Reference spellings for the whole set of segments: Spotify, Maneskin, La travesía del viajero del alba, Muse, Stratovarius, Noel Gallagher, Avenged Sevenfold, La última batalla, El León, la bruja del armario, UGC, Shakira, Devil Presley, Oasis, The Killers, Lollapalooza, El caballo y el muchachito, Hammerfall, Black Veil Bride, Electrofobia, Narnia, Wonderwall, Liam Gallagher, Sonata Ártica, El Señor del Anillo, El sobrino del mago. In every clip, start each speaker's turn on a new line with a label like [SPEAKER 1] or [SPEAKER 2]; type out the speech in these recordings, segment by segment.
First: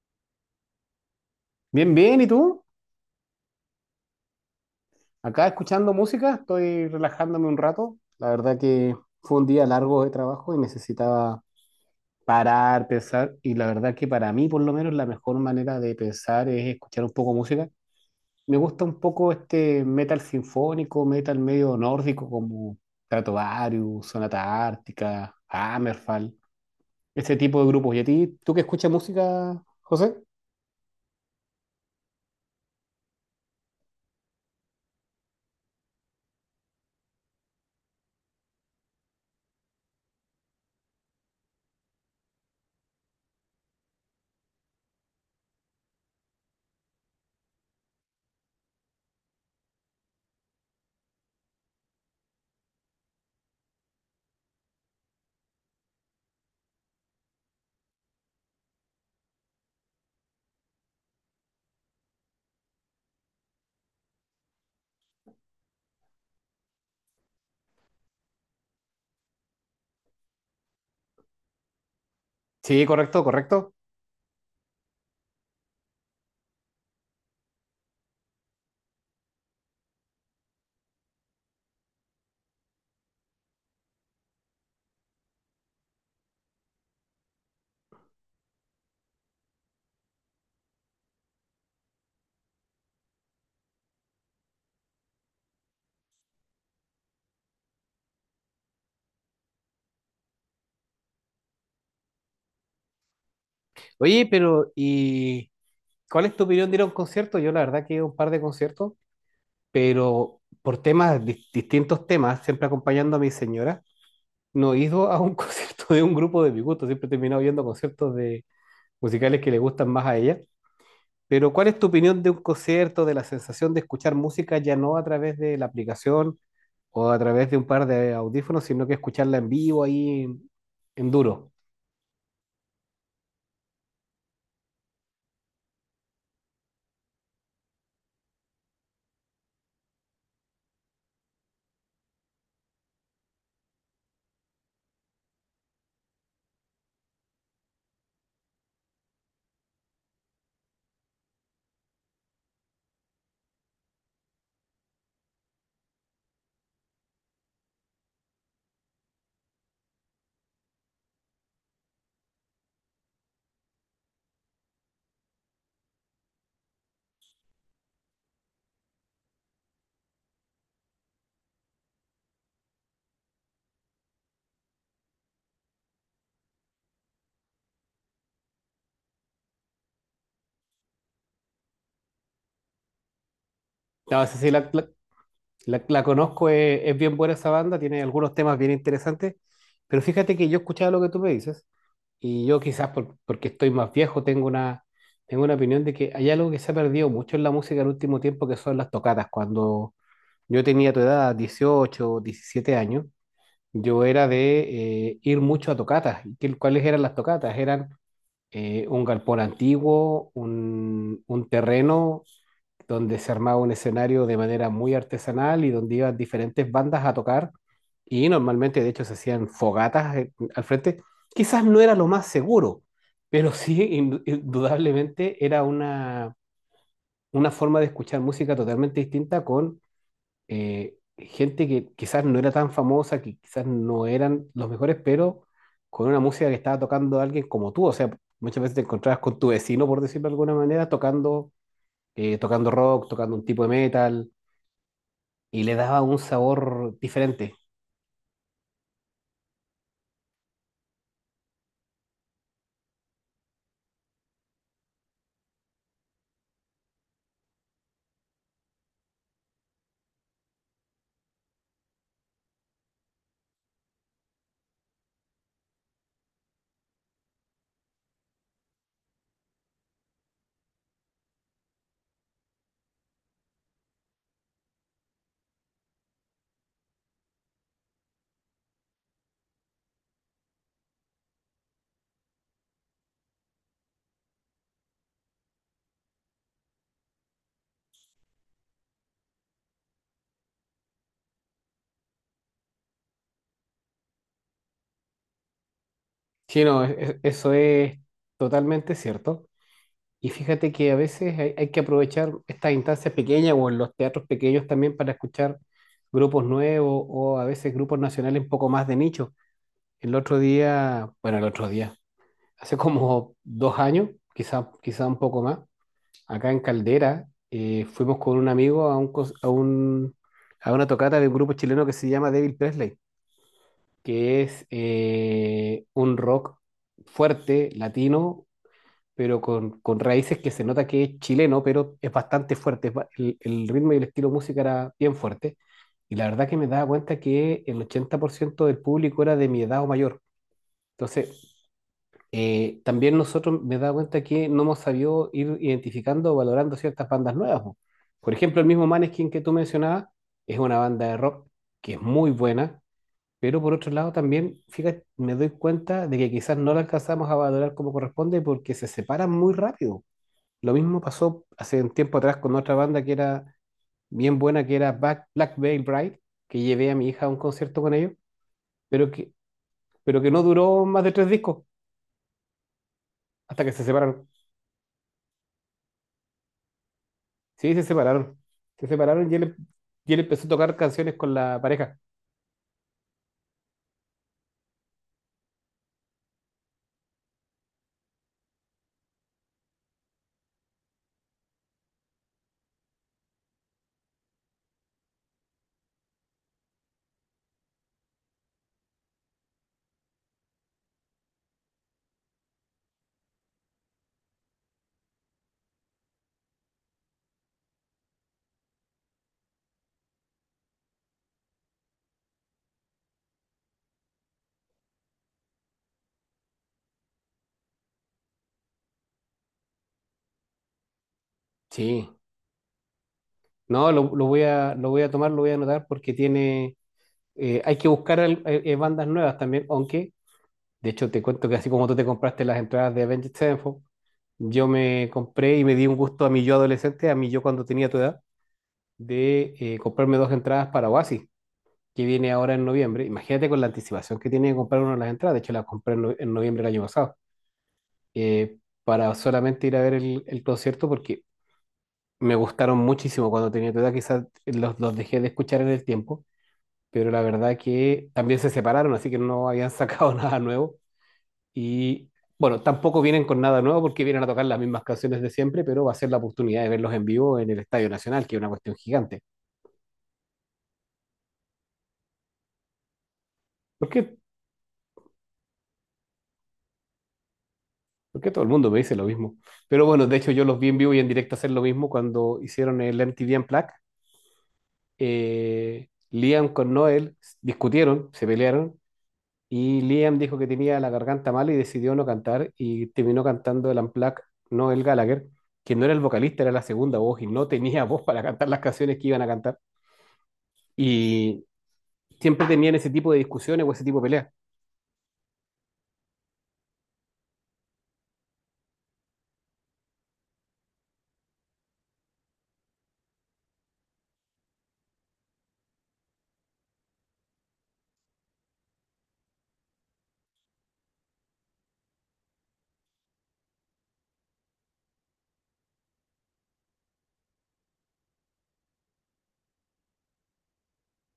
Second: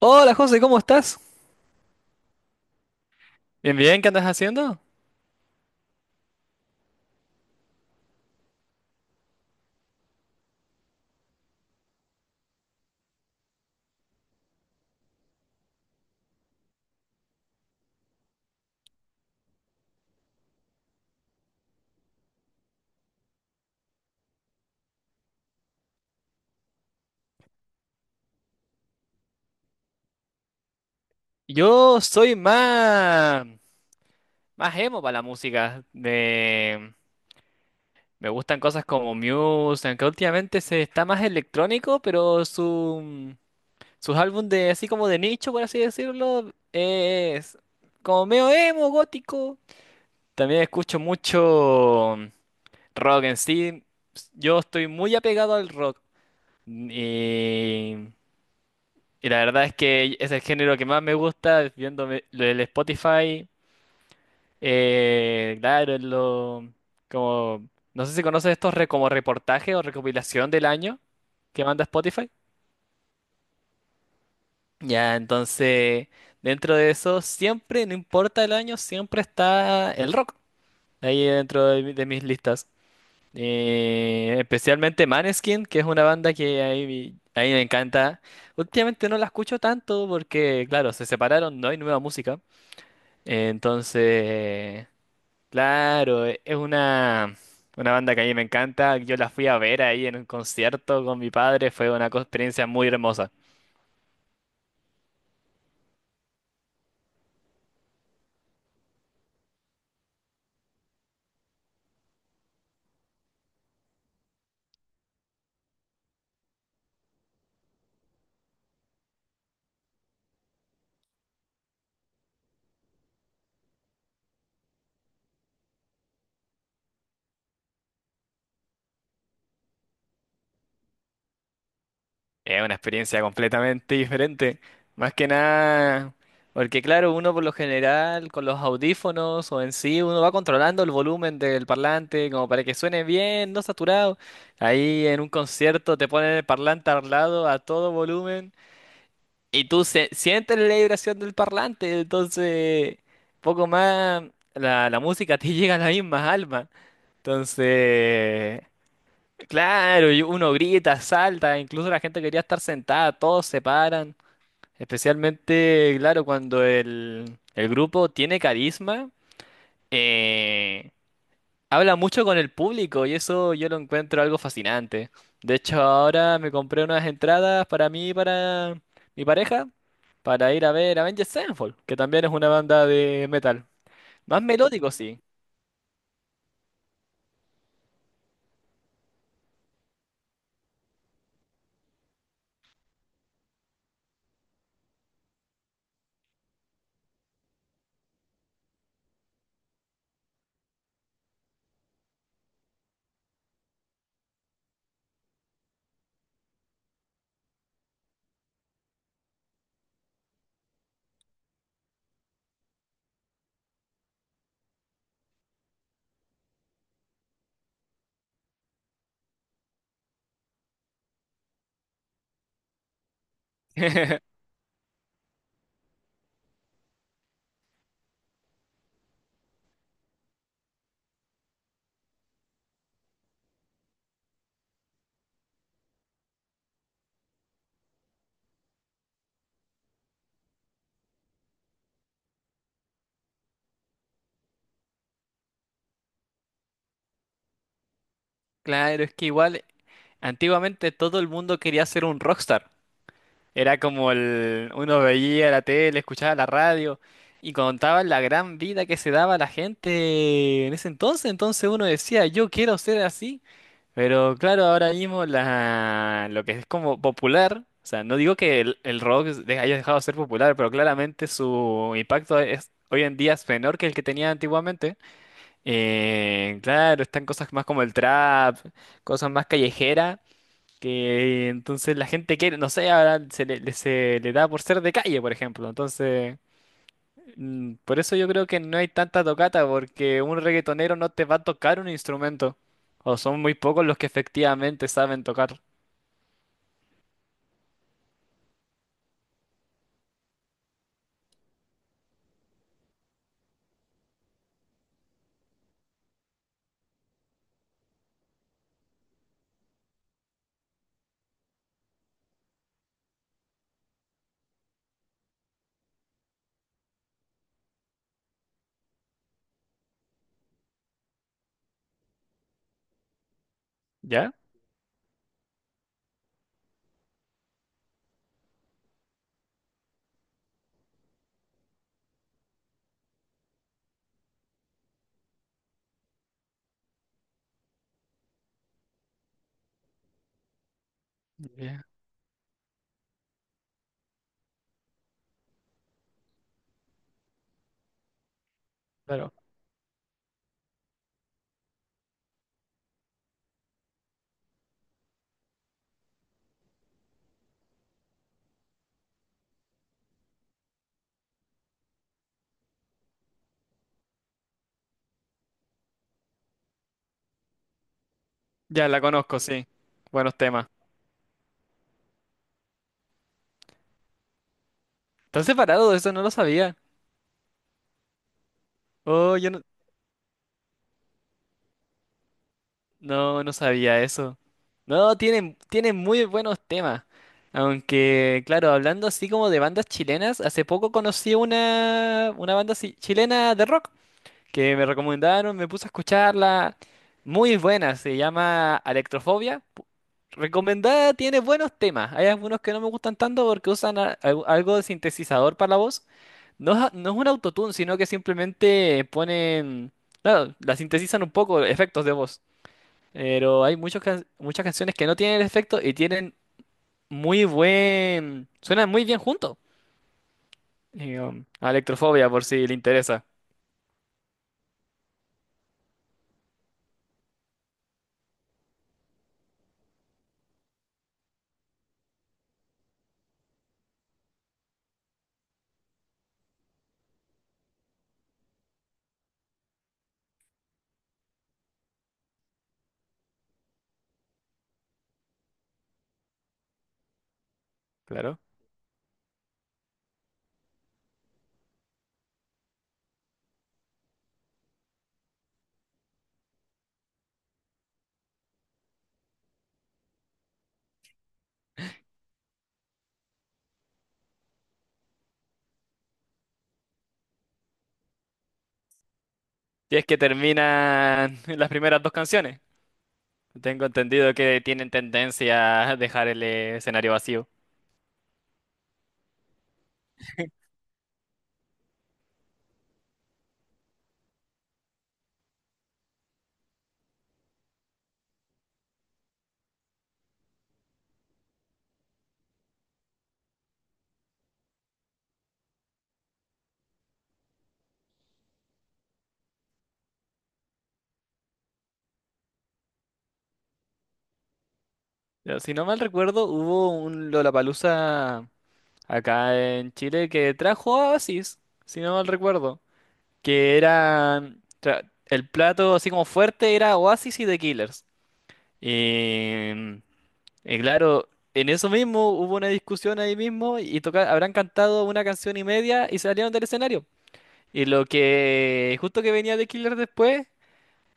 [SPEAKER 1] Hola José, ¿cómo estás?
[SPEAKER 2] Bien, bien, ¿y tú?
[SPEAKER 1] Bien, bien, ¿qué andas haciendo?
[SPEAKER 2] Acá escuchando música, estoy relajándome un rato. La verdad que fue un día largo de trabajo y necesitaba parar, pensar, y la verdad que para mí por lo menos la mejor manera de pensar es escuchar un poco música. Me gusta un poco este metal sinfónico, metal medio nórdico como Stratovarius, Sonata Ártica, Hammerfall, ese tipo de grupos. ¿Y a ti, tú que escuchas música, José?
[SPEAKER 1] Yo soy más, más emo para la música. Me gustan cosas como Muse, aunque últimamente se está más electrónico, pero sus álbumes de así como de nicho, por así decirlo, es como medio emo, gótico. También escucho mucho rock en sí. Yo estoy muy apegado al rock. Y Y la verdad es que es el género que más me gusta, viéndome lo del Spotify. Claro, como, no sé si conoces como reportaje o recopilación del año que manda Spotify.
[SPEAKER 2] Sí, correcto, correcto.
[SPEAKER 1] Ya, entonces, dentro de eso, siempre, no importa el año, siempre está el rock ahí de mis listas. Especialmente Maneskin, que es una banda que ahí me encanta. Últimamente no la escucho tanto porque, claro, se separaron, no hay nueva música. Entonces, claro, una banda que a mí me encanta. Yo la fui a ver ahí en un concierto con mi padre. Fue una experiencia muy hermosa.
[SPEAKER 2] Oye, pero ¿Cuál es tu opinión de ir a un concierto? Yo la verdad que he ido a un par de conciertos, pero por temas, distintos temas, siempre acompañando a mi señora, no he ido a un concierto de un grupo de mi gusto, siempre he terminado viendo conciertos de musicales que le gustan más a ella. Pero ¿cuál es tu opinión de un concierto, de la sensación de escuchar música ya no a través de la aplicación o a través de un par de audífonos, sino que escucharla en vivo ahí en duro?
[SPEAKER 1] Es una experiencia completamente diferente. Más que nada, porque claro, uno por lo general con los audífonos o en sí, uno va controlando el volumen del parlante como para que suene bien, no saturado. Ahí en un concierto te ponen el parlante al lado a todo volumen. Y tú sientes la vibración del parlante, entonces poco más la música te llega a las mismas almas. Entonces, claro, y uno grita, salta, incluso la gente quería estar sentada, todos se paran. Especialmente, claro, cuando el grupo tiene carisma, eh, habla mucho con el público y eso yo lo encuentro algo fascinante. De hecho, ahora me compré unas entradas para mí y para mi pareja para ir a ver Avenged Sevenfold, que también es una banda de metal.
[SPEAKER 2] No sé
[SPEAKER 1] Más
[SPEAKER 2] si la,
[SPEAKER 1] melódico, sí.
[SPEAKER 2] La conozco, es bien buena esa banda, tiene algunos temas bien interesantes, pero fíjate que yo escuchaba lo que tú me dices y yo quizás porque estoy más viejo tengo una opinión de que hay algo que se ha perdido mucho en la música el último tiempo que son las tocatas. Cuando yo tenía tu edad, 18 17 años, yo era de ir mucho a tocatas. ¿Cuáles eran las tocatas? Eran un galpón antiguo, un terreno donde se armaba un escenario de manera muy artesanal y donde iban diferentes bandas a tocar y normalmente de hecho se hacían fogatas al frente. Quizás no era lo más seguro, pero sí indudablemente era una forma de escuchar música totalmente distinta con gente que quizás no era tan famosa, que quizás no eran los mejores, pero con una música que estaba tocando alguien como tú. O sea, muchas veces te encontrabas con tu vecino, por decirlo de alguna manera, tocando, tocando rock, tocando un tipo de metal, y le daba un sabor diferente.
[SPEAKER 1] Claro, es que igual antiguamente todo el mundo quería ser un rockstar. Era como el uno veía la tele, escuchaba la radio y contaban la gran vida que se daba a la gente en ese entonces. Entonces uno decía, yo quiero ser así. Pero claro, ahora mismo lo que es como popular, o sea, no digo que el rock de- haya dejado de ser popular, pero claramente su impacto es hoy en día es menor que el que tenía antiguamente. Claro, están cosas más como el trap, cosas más callejeras, que entonces la gente quiere, no sé, ahora se le da por ser de calle, por ejemplo. Entonces, por eso yo creo que no hay tanta tocata, porque un reggaetonero no te va a tocar un instrumento. O son muy pocos los que efectivamente saben tocar.
[SPEAKER 2] Sí, no, eso es totalmente cierto. Y fíjate que a veces hay que aprovechar estas instancias pequeñas o en los teatros pequeños también para escuchar grupos nuevos o a veces grupos nacionales un poco más de nicho. El otro día, bueno, el otro día, hace como 2 años, quizá un poco más, acá en Caldera, fuimos con un amigo a, un, cos- a, un- a una tocata de un grupo chileno que se llama Devil Presley,
[SPEAKER 1] ¿Ya?
[SPEAKER 2] que es un rock fuerte, latino, pero con raíces que se nota que es chileno, pero es bastante fuerte. El ritmo y el estilo de música era bien fuerte. Y la verdad que me daba cuenta que el 80% del público era de mi edad o mayor. Entonces,
[SPEAKER 1] Ya,
[SPEAKER 2] también nosotros me he dado cuenta que no hemos sabido ir identificando o valorando ciertas bandas nuevas. Po. Por ejemplo, el mismo Maneskin
[SPEAKER 1] claro.
[SPEAKER 2] que tú mencionabas es una banda de rock que es muy buena, pero por otro lado también, fíjate, me doy cuenta de que quizás no la alcanzamos a valorar como corresponde porque se separan muy rápido. Lo mismo pasó hace un tiempo atrás con otra banda que era bien buena, que era Black Veil Bride, que llevé a mi hija a un concierto con ellos,
[SPEAKER 1] Ya la
[SPEAKER 2] pero que,
[SPEAKER 1] conozco, sí.
[SPEAKER 2] pero que
[SPEAKER 1] Buenos
[SPEAKER 2] no
[SPEAKER 1] temas.
[SPEAKER 2] duró más de tres discos hasta que se separaron.
[SPEAKER 1] ¿Están separados? Eso no lo sabía.
[SPEAKER 2] Sí, se separaron. Se separaron y
[SPEAKER 1] Oh, yo
[SPEAKER 2] él,
[SPEAKER 1] no.
[SPEAKER 2] y él empezó a tocar canciones con la pareja.
[SPEAKER 1] No, no sabía eso. No, tienen muy buenos temas. Aunque, claro, hablando así como de bandas chilenas, hace poco conocí una chilena de rock que me recomendaron, me puse a escucharla. Muy buena, se llama Electrofobia. Recomendada, tiene buenos temas. Hay algunos que no me gustan tanto porque algo de sintetizador para la voz. No es un autotune, sino que simplemente ponen, claro, la sintetizan un poco, efectos de voz. Pero hay muchas canciones que no tienen efecto y tienen muy buen, suenan muy bien juntos. Y, a
[SPEAKER 2] Sí.
[SPEAKER 1] Electrofobia, por si le interesa.
[SPEAKER 2] No, lo voy a tomar, lo voy a anotar porque tiene. Hay que buscar bandas nuevas también, aunque, de hecho, te cuento que así como tú te compraste las entradas de Avenged Sevenfold, yo me compré y me di un gusto a mi yo adolescente, a mi yo cuando tenía tu edad, de comprarme dos entradas para Oasis, que viene ahora en noviembre. Imagínate con la anticipación que tiene de comprar una de las entradas. De hecho, las compré en, no- en noviembre del año pasado.
[SPEAKER 1] Claro.
[SPEAKER 2] eh, para solamente ir a ver el concierto porque me gustaron muchísimo cuando tenía tu edad, quizás los dejé de escuchar en el tiempo, pero la verdad que también se separaron, así que no habían sacado nada nuevo y bueno, tampoco vienen con nada nuevo porque vienen a tocar las mismas canciones de siempre, pero va a ser la oportunidad de verlos en vivo en el Estadio Nacional, que es una cuestión gigante.
[SPEAKER 1] Si es que terminan las primeras dos canciones. Tengo
[SPEAKER 2] ¿Por qué?
[SPEAKER 1] entendido que tienen tendencia a dejar el escenario vacío.
[SPEAKER 2] Porque todo el mundo me dice lo mismo. Pero bueno, de hecho yo los vi en vivo y en directo hacer lo mismo cuando hicieron el MTV Unplugged. Liam con Noel discutieron, se pelearon, y Liam dijo que tenía la garganta mal y decidió no cantar y terminó cantando el Unplugged Noel Gallagher, que no era el vocalista, era la segunda voz y no tenía voz para cantar las canciones que iban a cantar. Y siempre tenían ese tipo de discusiones o ese tipo de peleas.
[SPEAKER 1] Pero si no mal recuerdo, hubo un Lollapalooza acá en Chile que trajo a Oasis, si no mal recuerdo. Que era... el plato así como fuerte era Oasis y The Killers. Y, y claro, en eso mismo hubo una discusión ahí mismo y habrán cantado una canción y media y salieron del escenario. Y lo que justo que venía The Killer después,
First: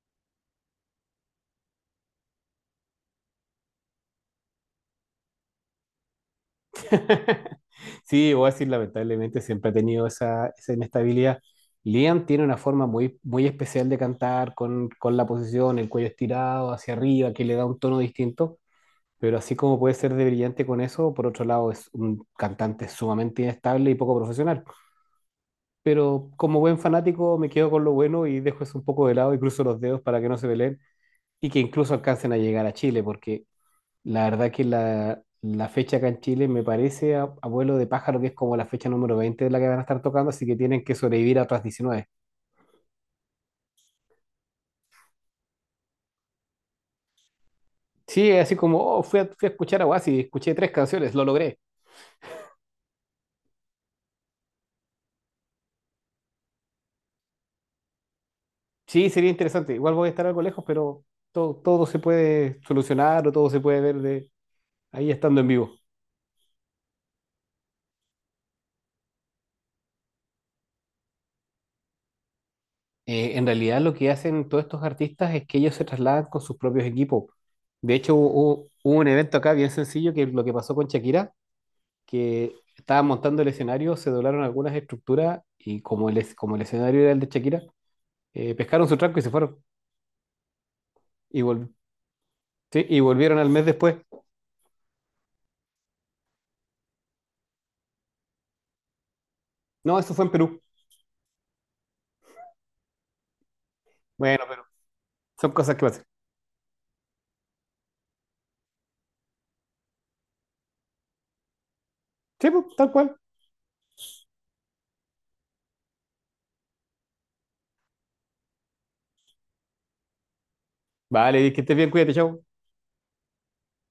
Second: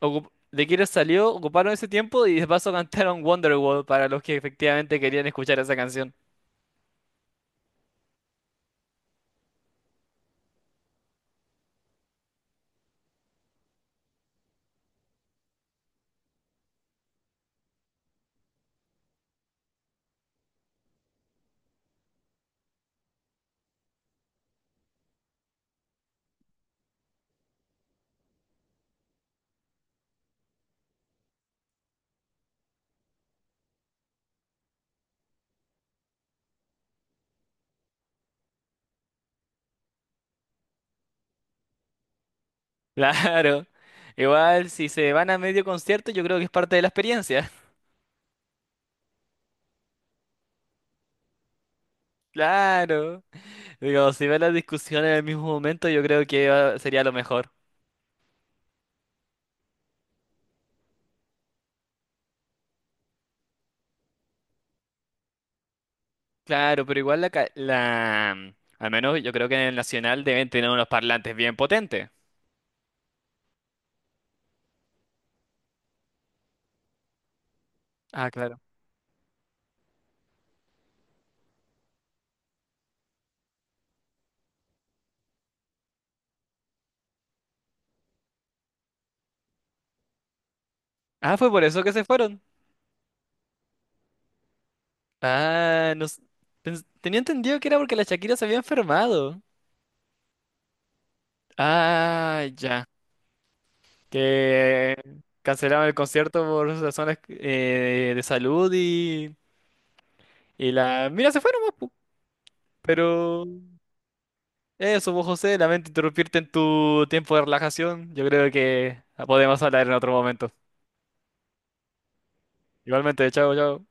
[SPEAKER 1] The Killer salió, ocuparon ese tiempo y de paso cantaron Wonderwall para los que efectivamente querían escuchar esa canción.
[SPEAKER 2] Sí, voy a decir, lamentablemente siempre ha tenido esa inestabilidad. Liam tiene una forma muy, muy especial de cantar con la posición, el cuello estirado hacia arriba, que le da un tono distinto. Pero así como puede ser de brillante con eso, por otro lado es un cantante sumamente inestable y poco profesional. Pero como buen fanático me quedo con lo bueno y dejo eso un poco de lado y cruzo los dedos para que no se peleen y que incluso alcancen a llegar a Chile, porque la verdad que la fecha acá en Chile me parece, a vuelo de pájaro, que es como la fecha número 20 de la que van a estar tocando, así que tienen que sobrevivir a otras 19.
[SPEAKER 1] Claro. Igual si se van a medio concierto, yo creo que es parte de la experiencia.
[SPEAKER 2] Sí, es así como, oh, fui a escuchar a Oasis, escuché tres canciones, lo logré.
[SPEAKER 1] Claro. Digo, si ven la discusión en el mismo momento, yo creo que sería lo mejor.
[SPEAKER 2] Sí, sería interesante. Igual voy a estar algo lejos, pero todo se puede solucionar o todo se puede ver de ahí estando en vivo.
[SPEAKER 1] Claro, pero igual la... Al menos yo creo que en el Nacional deben tener unos parlantes bien potentes.
[SPEAKER 2] En realidad lo que hacen todos estos artistas es que ellos se trasladan con sus propios equipos. De hecho,
[SPEAKER 1] Ah, claro.
[SPEAKER 2] hubo un evento acá bien sencillo que lo que pasó con Shakira, que estaban montando el escenario, se doblaron algunas estructuras y como como el escenario era el de Shakira, pescaron su tranco y se fueron.
[SPEAKER 1] Ah,
[SPEAKER 2] Y,
[SPEAKER 1] fue por
[SPEAKER 2] vol-
[SPEAKER 1] eso que se fueron.
[SPEAKER 2] sí, y volvieron al mes después.
[SPEAKER 1] Ah, no s- pens- tenía entendido que era porque la Shakira se había enfermado.
[SPEAKER 2] No, eso fue en Perú.
[SPEAKER 1] Ah, ya.
[SPEAKER 2] Bueno, pero
[SPEAKER 1] Que
[SPEAKER 2] son cosas que
[SPEAKER 1] cancelaron el
[SPEAKER 2] pasan.
[SPEAKER 1] concierto por razones de salud y la... Mira, se fueron más, pu.
[SPEAKER 2] Sí, pues, tal cual.
[SPEAKER 1] Pero eso, vos, José, lamento interrumpirte en tu tiempo de relajación. Yo creo que podemos hablar en otro momento.
[SPEAKER 2] Vale, que estés bien, cuídate, chao.
[SPEAKER 1] Igualmente, chao, chao.